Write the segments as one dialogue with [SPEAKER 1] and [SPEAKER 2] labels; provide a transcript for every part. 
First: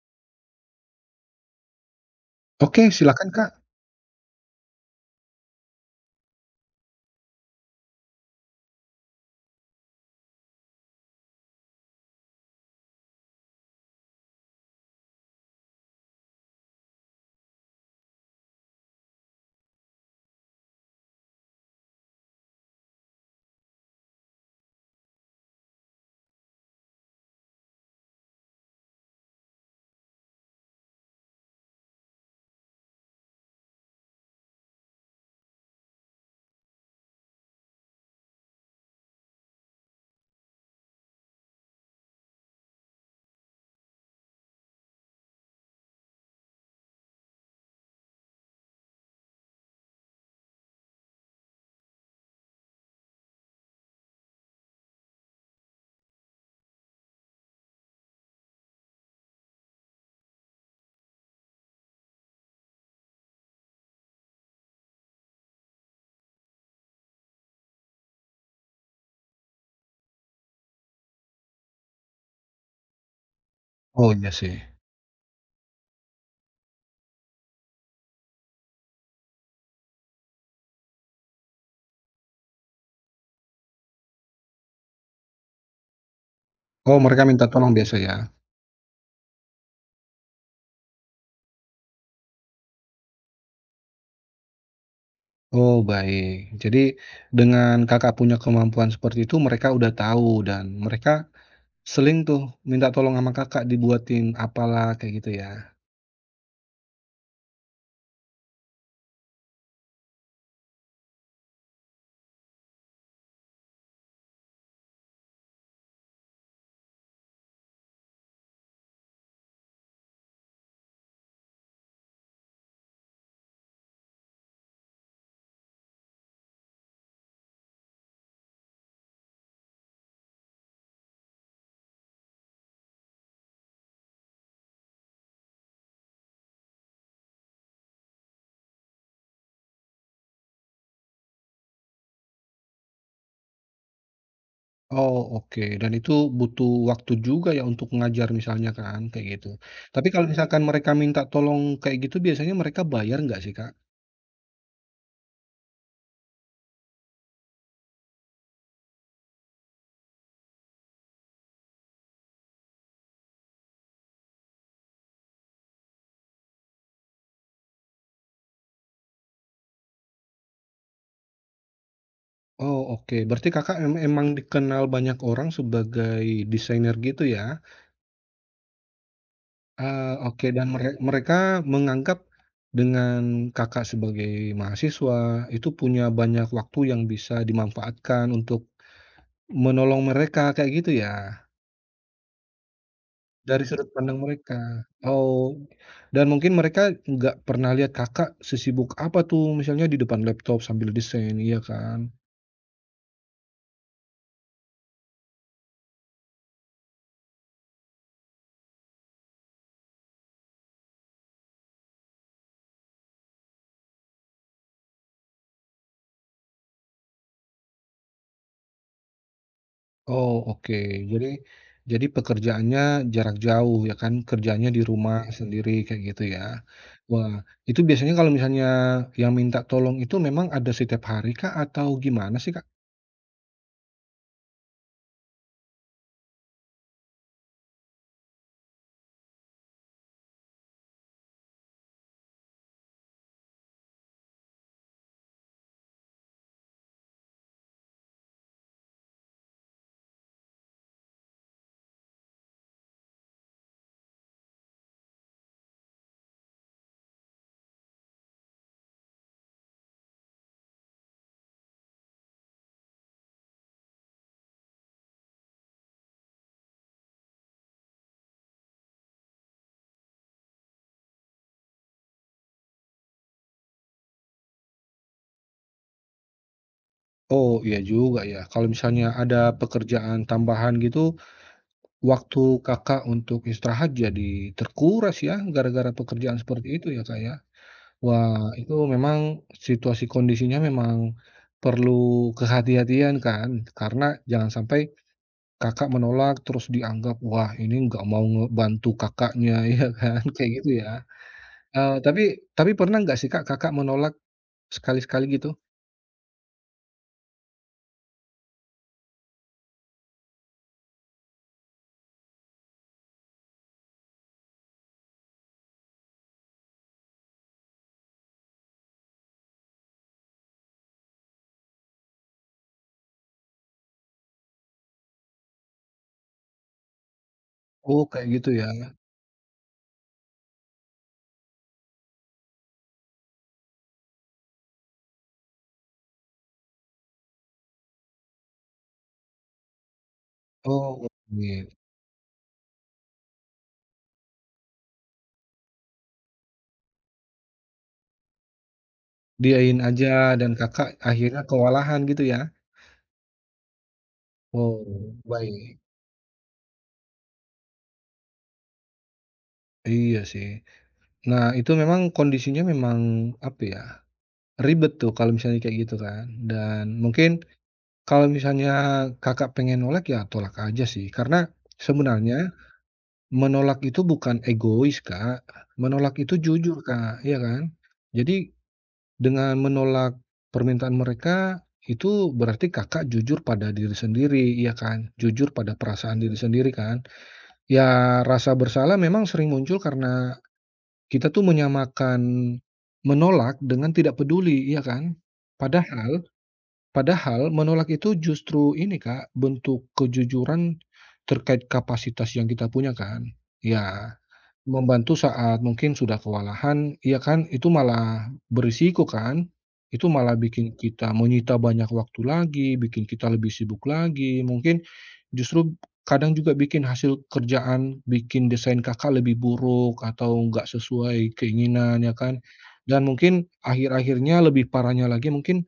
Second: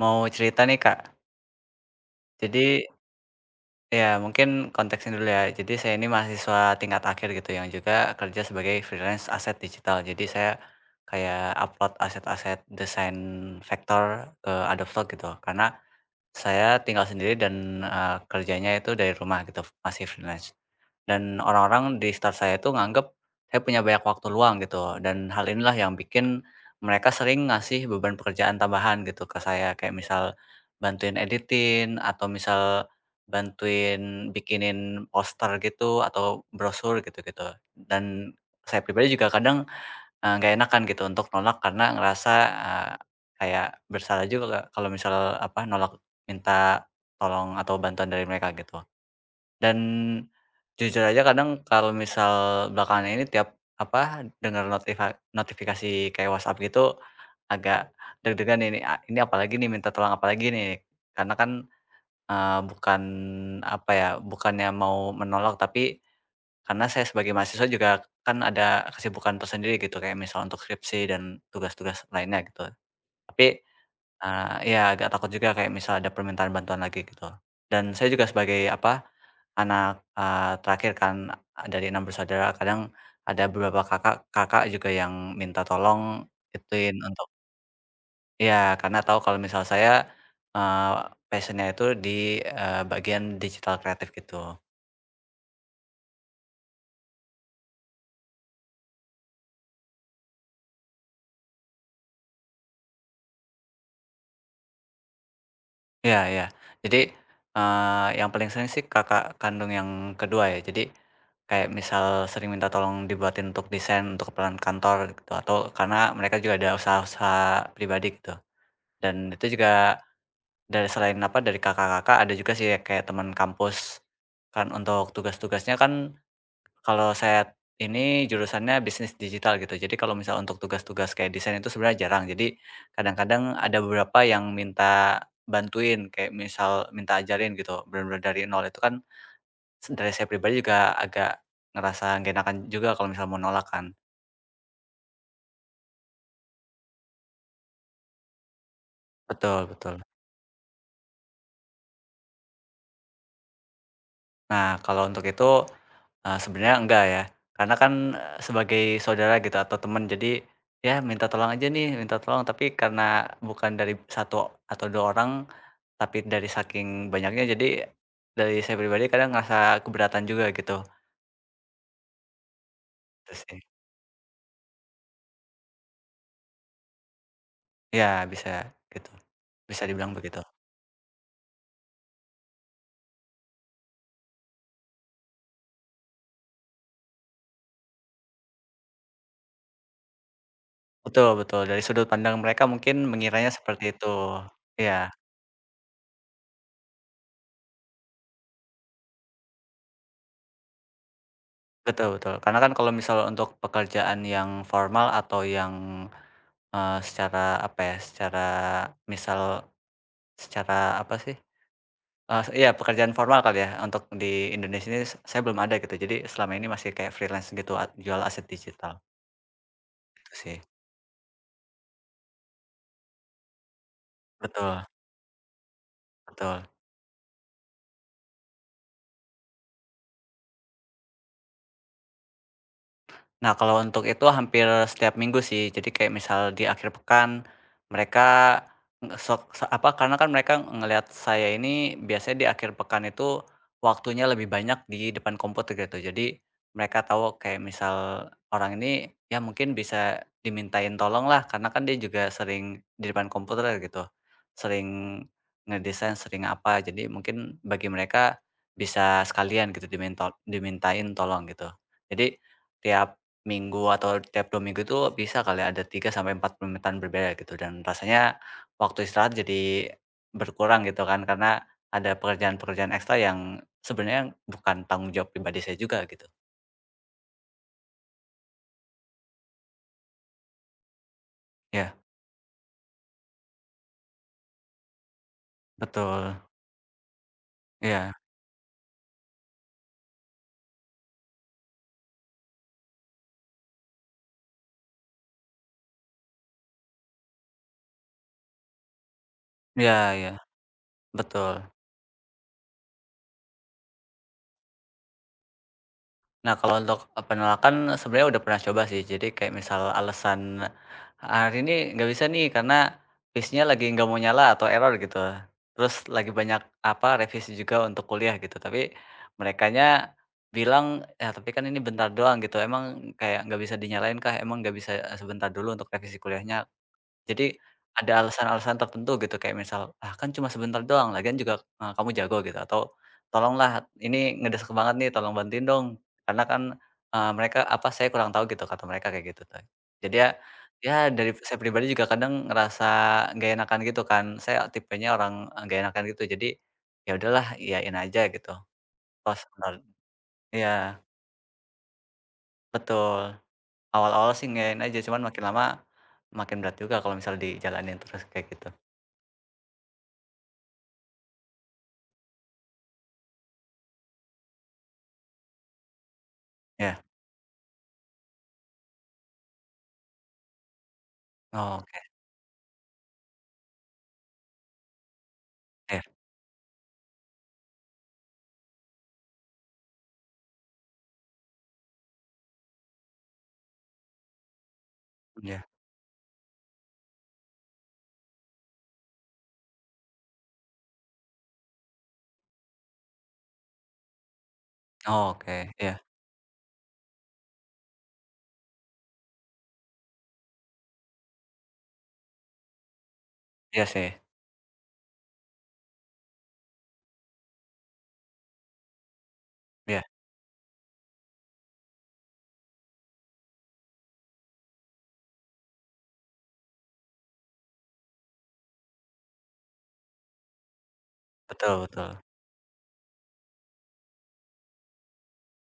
[SPEAKER 1] Mau cerita nih, Kak.
[SPEAKER 2] Oke,
[SPEAKER 1] Jadi
[SPEAKER 2] silakan, Kak.
[SPEAKER 1] ya mungkin konteksnya dulu ya. Jadi saya ini mahasiswa tingkat akhir gitu yang juga kerja sebagai freelance aset digital. Jadi saya kayak upload aset-aset desain vektor ke Adobe Stock gitu. Karena saya tinggal sendiri dan, kerjanya itu dari rumah gitu, masih freelance. Dan orang-orang di start saya itu nganggep saya punya banyak waktu luang gitu, dan hal inilah yang bikin mereka sering ngasih beban pekerjaan tambahan gitu ke saya. Kayak misal bantuin editing atau misal bantuin bikinin poster gitu atau brosur gitu-gitu. Dan saya pribadi juga kadang nggak enakan gitu untuk nolak karena ngerasa, eee, kayak bersalah juga, Kak, kalau misal, apa, nolak minta tolong atau bantuan dari mereka gitu. Dan jujur aja kadang kalau misal belakangan ini tiap, apa, dengar notifikasi kayak WhatsApp gitu agak deg-degan ini, ini apalagi nih, minta tolong apalagi nih? Karena kan, bukan, apa ya, bukannya mau menolak tapi karena saya sebagai mahasiswa juga kan ada kesibukan tersendiri gitu, kayak misal untuk skripsi dan tugas-tugas lainnya gitu. Tapi,
[SPEAKER 2] Oh, iya sih.
[SPEAKER 1] ya agak takut juga kayak misal ada permintaan bantuan lagi gitu. Dan saya juga sebagai apa, anak, terakhir kan, dari 6 bersaudara, kadang ada beberapa kakak kakak juga yang minta tolong ituin
[SPEAKER 2] Oh, mereka
[SPEAKER 1] untuk
[SPEAKER 2] minta tolong biasa ya?
[SPEAKER 1] ya karena tahu kalau misal saya, eee, passion itu di, bagian digital kreatif gitu.
[SPEAKER 2] Oh, baik. Jadi dengan Kakak punya kemampuan seperti itu, mereka udah tahu dan mereka sering tuh minta tolong sama Kakak dibuatin apalah, kayak gitu ya?
[SPEAKER 1] Iya iya. Jadi, yang paling sering sih kakak kandung yang kedua ya. Jadi, kayak misal sering minta tolong dibuatin untuk desain untuk keperluan kantor gitu, atau karena mereka juga ada usaha-usaha pribadi gitu. Dan itu juga dari selain apa, dari kakak-kakak ada juga sih ya kayak teman kampus. Kan untuk tugas-tugasnya kan kalau saya ini jurusannya bisnis digital gitu. Jadi kalau misal untuk tugas-tugas kayak desain itu sebenarnya jarang. Jadi kadang-kadang ada beberapa yang minta bantuin kayak misal minta ajarin gitu. Benar-benar dari nol itu kan dari saya pribadi juga agak ngerasa gak enakan juga kalau misal mau nolak kan.
[SPEAKER 2] Oh, oke. Dan itu butuh waktu juga ya untuk ngajar misalnya kan, kayak gitu.
[SPEAKER 1] Betul, betul.
[SPEAKER 2] Tapi kalau misalkan mereka minta tolong kayak gitu, biasanya mereka bayar nggak sih, Kak?
[SPEAKER 1] Nah, kalau untuk itu sebenarnya enggak ya, karena kan, sebagai saudara gitu atau teman jadi, ya minta tolong aja nih, minta tolong tapi karena bukan dari satu atau 2 orang, tapi dari saking banyaknya jadi, dari saya pribadi kadang ngerasa keberatan juga gitu,
[SPEAKER 2] Oh, oke.
[SPEAKER 1] itu
[SPEAKER 2] Berarti
[SPEAKER 1] sih.
[SPEAKER 2] Kakak emang dikenal banyak orang sebagai desainer gitu ya?
[SPEAKER 1] Iya bisa gitu, bisa dibilang
[SPEAKER 2] Ah,
[SPEAKER 1] begitu.
[SPEAKER 2] oke dan mereka menganggap dengan Kakak sebagai mahasiswa itu punya banyak waktu yang bisa dimanfaatkan untuk menolong mereka kayak gitu ya?
[SPEAKER 1] Betul betul dari sudut pandang mereka mungkin mengiranya
[SPEAKER 2] Dari
[SPEAKER 1] seperti
[SPEAKER 2] sudut
[SPEAKER 1] itu.
[SPEAKER 2] pandang mereka?
[SPEAKER 1] Iya,
[SPEAKER 2] Oh, dan mungkin mereka nggak pernah lihat Kakak sesibuk apa tuh misalnya di depan laptop sambil desain, iya kan?
[SPEAKER 1] betul betul karena kan kalau misal untuk pekerjaan yang formal atau yang, secara apa ya, secara misal. Secara apa sih, iya pekerjaan formal kali ya untuk di Indonesia ini saya belum ada gitu. Jadi selama ini masih kayak freelance gitu, jual aset digital,
[SPEAKER 2] Oh,
[SPEAKER 1] gitu sih.
[SPEAKER 2] oke. Jadi jadi pekerjaannya jarak jauh ya kan, kerjanya di
[SPEAKER 1] Betul
[SPEAKER 2] rumah Iya. sendiri kayak gitu ya.
[SPEAKER 1] betul.
[SPEAKER 2] Wah, itu biasanya kalau misalnya yang minta tolong itu memang ada setiap hari kak atau gimana sih, Kak?
[SPEAKER 1] Nah, kalau untuk itu hampir setiap minggu sih. Jadi kayak misal di akhir pekan mereka nge sok se apa, karena kan mereka ngelihat saya ini biasanya di akhir pekan itu waktunya lebih banyak di depan komputer gitu. Jadi mereka tahu kayak misal orang ini ya mungkin bisa dimintain tolong lah, karena kan dia juga sering di depan komputer gitu. Sering ngedesain, sering apa. Jadi mungkin bagi mereka bisa sekalian gitu dimintain tolong gitu. Jadi tiap Minggu atau tiap 2 minggu itu bisa kali ya, ada 3 sampai empat pemerintahan berbeda gitu dan rasanya waktu istirahat jadi berkurang gitu kan karena ada pekerjaan-pekerjaan ekstra yang sebenarnya bukan tanggung jawab pribadi saya juga gitu.
[SPEAKER 2] Oh, iya juga ya. Kalau misalnya ada pekerjaan tambahan gitu,
[SPEAKER 1] Ya
[SPEAKER 2] waktu Kakak untuk istirahat jadi terkuras ya gara-gara
[SPEAKER 1] betul.
[SPEAKER 2] pekerjaan seperti itu ya, Kak, ya.
[SPEAKER 1] Iya
[SPEAKER 2] Wah, itu memang situasi kondisinya memang perlu kehati-hatian kan, karena jangan sampai Kakak menolak terus dianggap, "Wah ini nggak mau ngebantu Kakaknya," ya
[SPEAKER 1] iya
[SPEAKER 2] kan,
[SPEAKER 1] iya,
[SPEAKER 2] kayak gitu ya.
[SPEAKER 1] betul.
[SPEAKER 2] Eee, tapi tapi pernah nggak sih Kak, Kakak menolak sekali-sekali gitu?
[SPEAKER 1] Nah, kalau untuk penolakan sebenarnya udah pernah coba sih. Jadi kayak misal alasan, "Ah, hari ini nggak bisa nih karena PC-nya lagi nggak mau nyala atau error," gitu. Terus lagi banyak, apa, revisi juga untuk kuliah gitu. Tapi merekanya bilang, "Ya tapi kan ini bentar doang," gitu. "Emang kayak nggak bisa dinyalain kah? Emang nggak bisa, sebentar dulu untuk revisi kuliahnya?" Jadi
[SPEAKER 2] Oh
[SPEAKER 1] ada
[SPEAKER 2] kayak gitu ya.
[SPEAKER 1] alasan-alasan tertentu gitu kayak misal, "Ah, kan cuma sebentar doang lagian juga, kamu jago," gitu atau, "Tolonglah, ini ngedesek banget nih, tolong bantuin dong." Karena kan, mereka apa, "Saya kurang tahu," gitu kata mereka kayak gitu tuh. Jadi ya ya
[SPEAKER 2] Oh
[SPEAKER 1] dari saya
[SPEAKER 2] oke.
[SPEAKER 1] pribadi juga kadang ngerasa nggak enakan gitu kan, saya tipenya orang, nggak enakan gitu jadi, ya udahlah iyain aja gitu. Pas
[SPEAKER 2] Diain
[SPEAKER 1] nol
[SPEAKER 2] aja dan Kakak
[SPEAKER 1] Iya,
[SPEAKER 2] akhirnya kewalahan gitu ya?
[SPEAKER 1] betul. Awal-awal sih ngiyain aja
[SPEAKER 2] Oh,
[SPEAKER 1] cuman makin lama
[SPEAKER 2] baik.
[SPEAKER 1] makin berat juga kalau misalnya dijalanin terus kayak gitu.
[SPEAKER 2] Iya sih. Nah itu memang kondisinya memang apa ya, ribet tuh kalau misalnya kayak gitu kan dan
[SPEAKER 1] Iya,
[SPEAKER 2] mungkin kalau misalnya Kakak pengen nolak ya tolak aja sih karena
[SPEAKER 1] oke.
[SPEAKER 2] sebenarnya Menolak itu bukan egois, Kak,
[SPEAKER 1] Iya
[SPEAKER 2] menolak itu jujur, Kak, iya kan? Jadi dengan menolak permintaan mereka, itu berarti Kakak jujur pada diri sendiri, iya kan? Jujur
[SPEAKER 1] iya.
[SPEAKER 2] pada perasaan diri sendiri kan? Ya rasa bersalah memang sering muncul karena kita tuh menyamakan menolak dengan tidak peduli, iya kan?
[SPEAKER 1] Oh, oke, iya.
[SPEAKER 2] Padahal padahal menolak itu justru ini, Kak, bentuk kejujuran terkait kapasitas yang kita punya kan?
[SPEAKER 1] Iya sih,
[SPEAKER 2] Ya. Membantu saat mungkin sudah kewalahan, iya kan, itu malah berisiko kan?
[SPEAKER 1] iya,
[SPEAKER 2] Itu malah bikin kita menyita banyak waktu lagi, bikin kita lebih sibuk lagi, mungkin justru kadang juga bikin hasil kerjaan, bikin desain Kakak lebih buruk atau nggak sesuai
[SPEAKER 1] betul
[SPEAKER 2] keinginan, ya
[SPEAKER 1] betul.
[SPEAKER 2] kan? Dan mungkin akhir-akhirnya lebih parahnya lagi mungkin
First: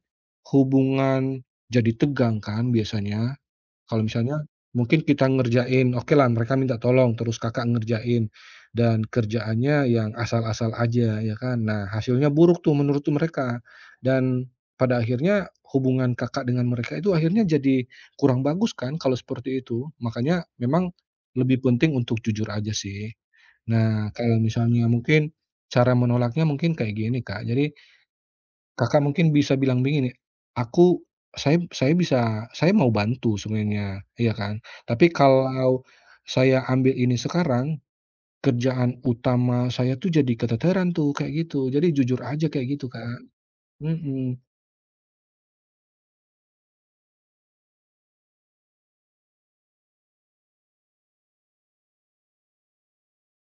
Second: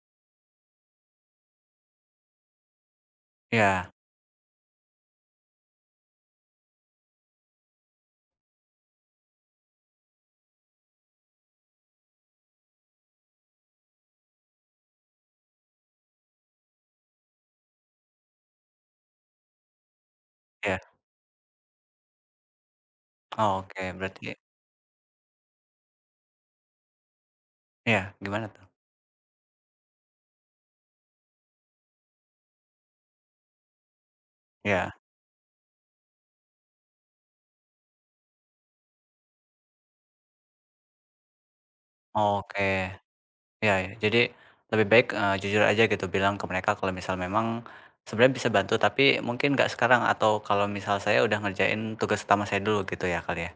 [SPEAKER 2] hubungan jadi tegang kan biasanya?
[SPEAKER 1] Iya
[SPEAKER 2] Kalau misalnya mungkin kita ngerjain, oke lah, mereka minta tolong, terus Kakak ngerjain dan kerjaannya yang asal-asal aja ya kan. Nah, hasilnya buruk tuh menurut tuh mereka dan pada akhirnya hubungan Kakak dengan mereka itu akhirnya jadi kurang bagus kan kalau seperti itu. Makanya
[SPEAKER 1] iya.
[SPEAKER 2] memang lebih penting untuk jujur aja sih.
[SPEAKER 1] Oh, oke,
[SPEAKER 2] Nah,
[SPEAKER 1] berarti
[SPEAKER 2] kalau misalnya mungkin cara menolaknya mungkin kayak gini, Kak. Jadi
[SPEAKER 1] iya, gimana tuh?
[SPEAKER 2] Kakak mungkin bisa bilang begini, "Aku saya bisa, saya mau bantu sebenarnya," iya kan.
[SPEAKER 1] Iya.
[SPEAKER 2] Tapi kalau saya ambil ini sekarang, kerjaan utama saya tuh jadi keteteran tuh, kayak gitu. Jadi jujur
[SPEAKER 1] Oh,
[SPEAKER 2] aja
[SPEAKER 1] oke.
[SPEAKER 2] kayak gitu, Kak.
[SPEAKER 1] Iya iya. Jadi
[SPEAKER 2] Mhm.
[SPEAKER 1] lebih baik, jujur aja gitu bilang ke mereka kalau misal memang sebenarnya bisa bantu, tapi mungkin nggak sekarang atau kalau misal saya udah ngerjain tugas utama saya dulu gitu ya kali ya?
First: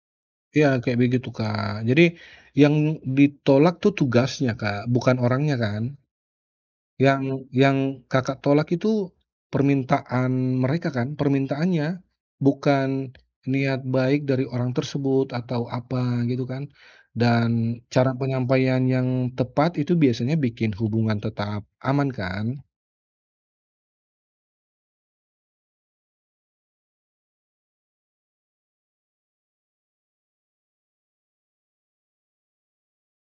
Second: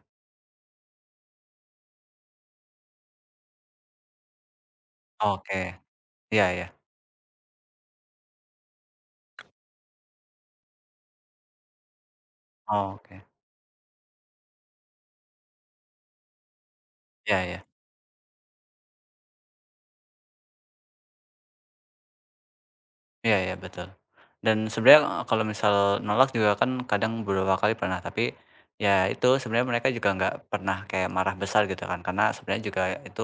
[SPEAKER 2] Iya, kayak begitu, Kak. Jadi yang ditolak tuh tugasnya, Kak, bukan orangnya
[SPEAKER 1] Oke,
[SPEAKER 2] kan.
[SPEAKER 1] iya iya.
[SPEAKER 2] Yang yang Kakak tolak itu permintaan mereka kan, permintaannya, bukan
[SPEAKER 1] Oh, oke,
[SPEAKER 2] niat baik dari orang tersebut atau apa gitu kan.
[SPEAKER 1] iya iya.
[SPEAKER 2] Dan cara penyampaian yang tepat itu biasanya bikin hubungan tetap aman kan.
[SPEAKER 1] Iya iya, betul. Dan sebenarnya, kalau misal nolak juga kan kadang beberapa kali pernah, tapi ya itu sebenarnya mereka juga nggak pernah kayak marah besar gitu kan, karena sebenarnya juga itu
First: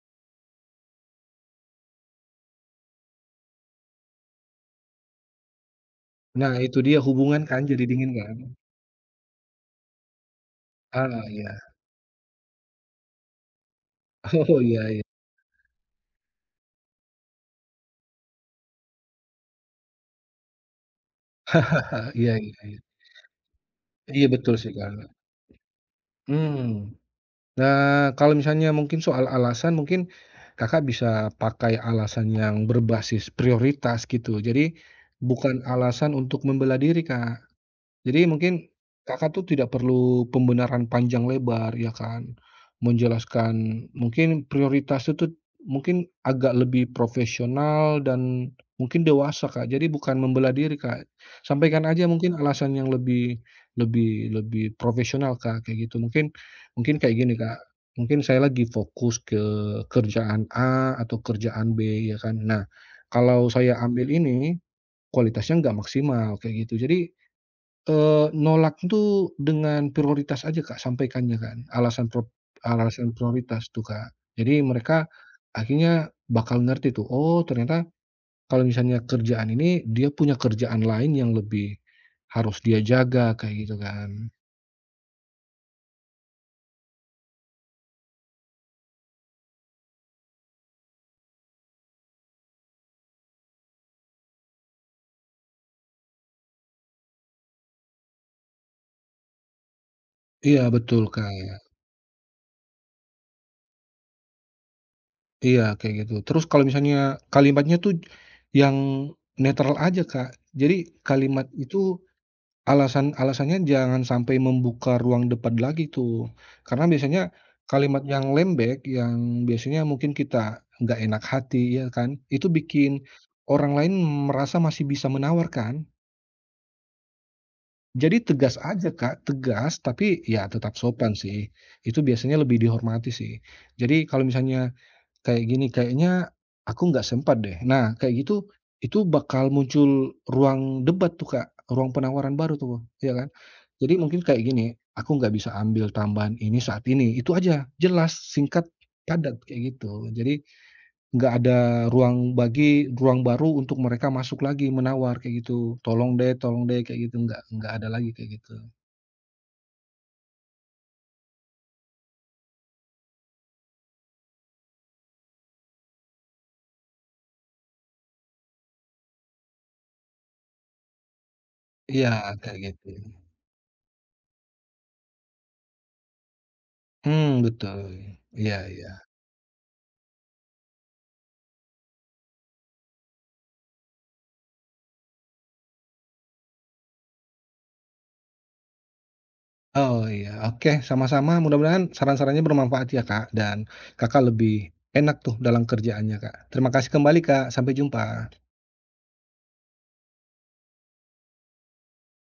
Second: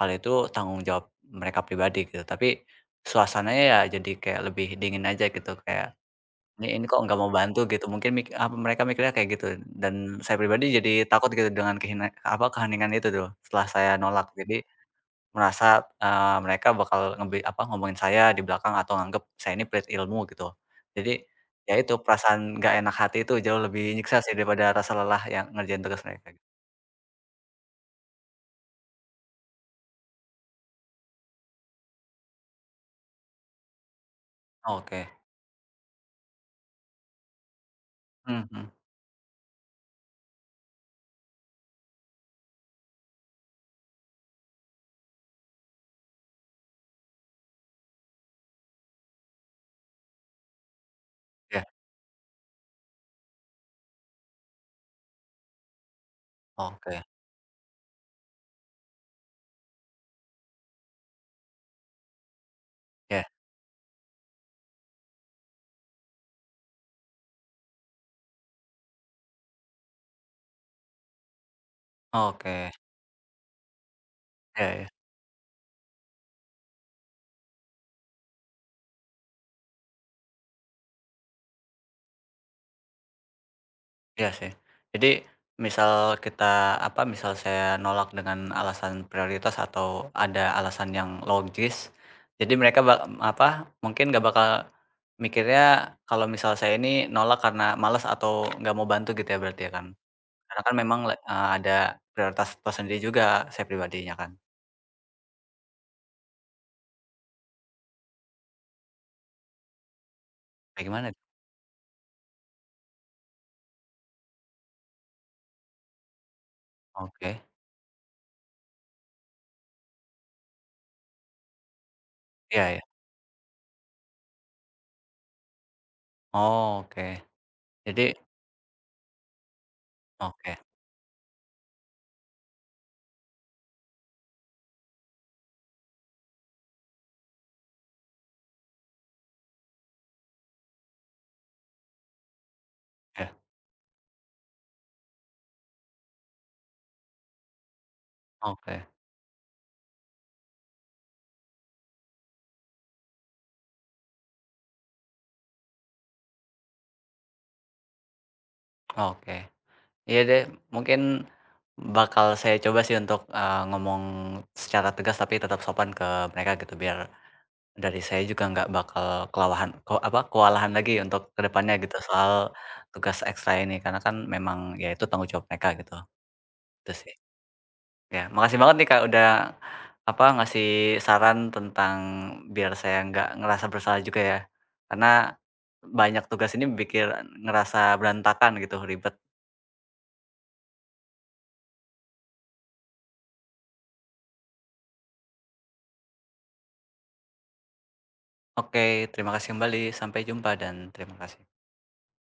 [SPEAKER 1] hal itu tanggung jawab mereka pribadi gitu. Tapi suasananya ya jadi kayak lebih dingin aja gitu, kayak,
[SPEAKER 2] Nah
[SPEAKER 1] "Ini
[SPEAKER 2] itu
[SPEAKER 1] ini
[SPEAKER 2] dia
[SPEAKER 1] kok nggak mau
[SPEAKER 2] hubungan
[SPEAKER 1] bantu?"
[SPEAKER 2] kan jadi
[SPEAKER 1] gitu.
[SPEAKER 2] dingin
[SPEAKER 1] Mungkin mik
[SPEAKER 2] kan.
[SPEAKER 1] apa mereka mikirnya kayak gitu dan saya pribadi jadi
[SPEAKER 2] Ah,
[SPEAKER 1] takut gitu
[SPEAKER 2] iya.
[SPEAKER 1] dengan keheningan itu tuh setelah saya nolak.
[SPEAKER 2] Oh,
[SPEAKER 1] Jadi
[SPEAKER 2] iya iya.
[SPEAKER 1] merasa, mereka bakal ngomongin saya di belakang atau nganggep saya ini pelit ilmu gitu. Jadi, ya itu
[SPEAKER 2] Iya iya
[SPEAKER 1] perasaan nggak
[SPEAKER 2] iya.
[SPEAKER 1] enak hati itu jauh lebih nyiksa
[SPEAKER 2] Iya
[SPEAKER 1] sih
[SPEAKER 2] betul
[SPEAKER 1] daripada
[SPEAKER 2] sih, Kak.
[SPEAKER 1] rasa lelah yang ngerjain tugas mereka.
[SPEAKER 2] Mmm. Nah, kalau misalnya mungkin soal alasan, mungkin Kakak bisa pakai alasan yang berbasis prioritas gitu. Jadi
[SPEAKER 1] Oke.
[SPEAKER 2] bukan alasan untuk membela diri, Kak. Jadi mungkin
[SPEAKER 1] Mhm,
[SPEAKER 2] Kakak tuh tidak perlu pembenaran panjang lebar ya kan, menjelaskan mungkin prioritas itu mungkin agak lebih profesional dan mungkin dewasa, Kak. Jadi bukan membela diri, Kak.
[SPEAKER 1] iya.
[SPEAKER 2] Sampaikan aja mungkin alasan yang lebih lebih lebih profesional, Kak, kayak gitu. Mungkin mungkin
[SPEAKER 1] Oke,
[SPEAKER 2] kayak gini, Kak, mungkin saya lagi fokus ke kerjaan A atau kerjaan B ya kan. Nah,
[SPEAKER 1] ya,
[SPEAKER 2] kalau saya ambil ini kualitasnya nggak maksimal kayak gitu. Jadi nolak tuh dengan prioritas aja, Kak, sampaikannya kan, alasan pro
[SPEAKER 1] oke.
[SPEAKER 2] alasan prioritas tuh, Kak. Jadi
[SPEAKER 1] Ya ya.
[SPEAKER 2] mereka akhirnya bakal ngerti tuh, oh ternyata kalau misalnya kerjaan ini dia punya kerjaan lain yang lebih harus dia jaga kayak gitu
[SPEAKER 1] Iya
[SPEAKER 2] kan.
[SPEAKER 1] sih. Jadi misal kita, apa, misal saya nolak dengan alasan prioritas atau ada alasan yang logis, jadi mereka apa, mungkin nggak bakal mikirnya kalau misal saya ini nolak karena malas atau nggak mau bantu gitu ya berarti ya kan? Karena
[SPEAKER 2] Iya
[SPEAKER 1] kan memang
[SPEAKER 2] betul, Kak.
[SPEAKER 1] ada prioritas tersendiri juga saya pribadinya kan.
[SPEAKER 2] Iya kayak gitu. Terus kalau misalnya kalimatnya tuh yang netral aja, Kak.
[SPEAKER 1] Kayak
[SPEAKER 2] Jadi
[SPEAKER 1] gimana tuh?
[SPEAKER 2] kalimat itu Alasannya jangan sampai membuka ruang debat lagi tuh, karena biasanya
[SPEAKER 1] Oke.
[SPEAKER 2] kalimat yang lembek, yang biasanya mungkin kita nggak enak hati, ya kan, itu
[SPEAKER 1] Iya ya.
[SPEAKER 2] bikin orang lain merasa masih bisa menawarkan.
[SPEAKER 1] Oh, oke. Jadi
[SPEAKER 2] Jadi tegas aja, Kak, tegas tapi ya
[SPEAKER 1] oke.
[SPEAKER 2] tetap sopan sih, itu biasanya lebih dihormati sih. Jadi kalau misalnya kayak gini, "Kayaknya aku nggak sempat deh." Nah, kayak gitu, itu bakal muncul ruang debat tuh, Kak, ruang penawaran baru tuh, ya kan?
[SPEAKER 1] Iya.
[SPEAKER 2] Jadi mungkin kayak gini, "Aku nggak bisa ambil tambahan ini saat ini." Itu aja, jelas, singkat,
[SPEAKER 1] Oke
[SPEAKER 2] padat, kayak gitu. Jadi nggak ada ruang bagi ruang baru untuk mereka masuk lagi menawar kayak gitu, tolong deh," kayak gitu, nggak ada lagi kayak gitu.
[SPEAKER 1] oke. Iya deh, mungkin bakal saya coba sih untuk, ngomong secara tegas tapi tetap sopan ke mereka gitu, biar dari saya juga nggak bakal kewalahan lagi untuk kedepannya gitu
[SPEAKER 2] Iya,
[SPEAKER 1] soal
[SPEAKER 2] kayak gitu.
[SPEAKER 1] tugas ekstra ini, karena kan memang ya itu tanggung jawab mereka gitu, itu sih.
[SPEAKER 2] Hmm betul.
[SPEAKER 1] Ya,
[SPEAKER 2] Iya
[SPEAKER 1] makasih banget nih
[SPEAKER 2] iya.
[SPEAKER 1] Kak, udah apa, ngasih saran tentang biar saya nggak ngerasa bersalah juga ya, karena banyak tugas ini bikin ngerasa berantakan gitu, ribet.
[SPEAKER 2] Oh iya, oke sama-sama mudah-mudahan saran-sarannya bermanfaat ya Kak, dan Kakak lebih enak tuh dalam kerjaannya Kak. Terima kasih kembali Kak, sampai jumpa.
[SPEAKER 1] Oke, terima kasih kembali. Sampai jumpa dan terima kasih.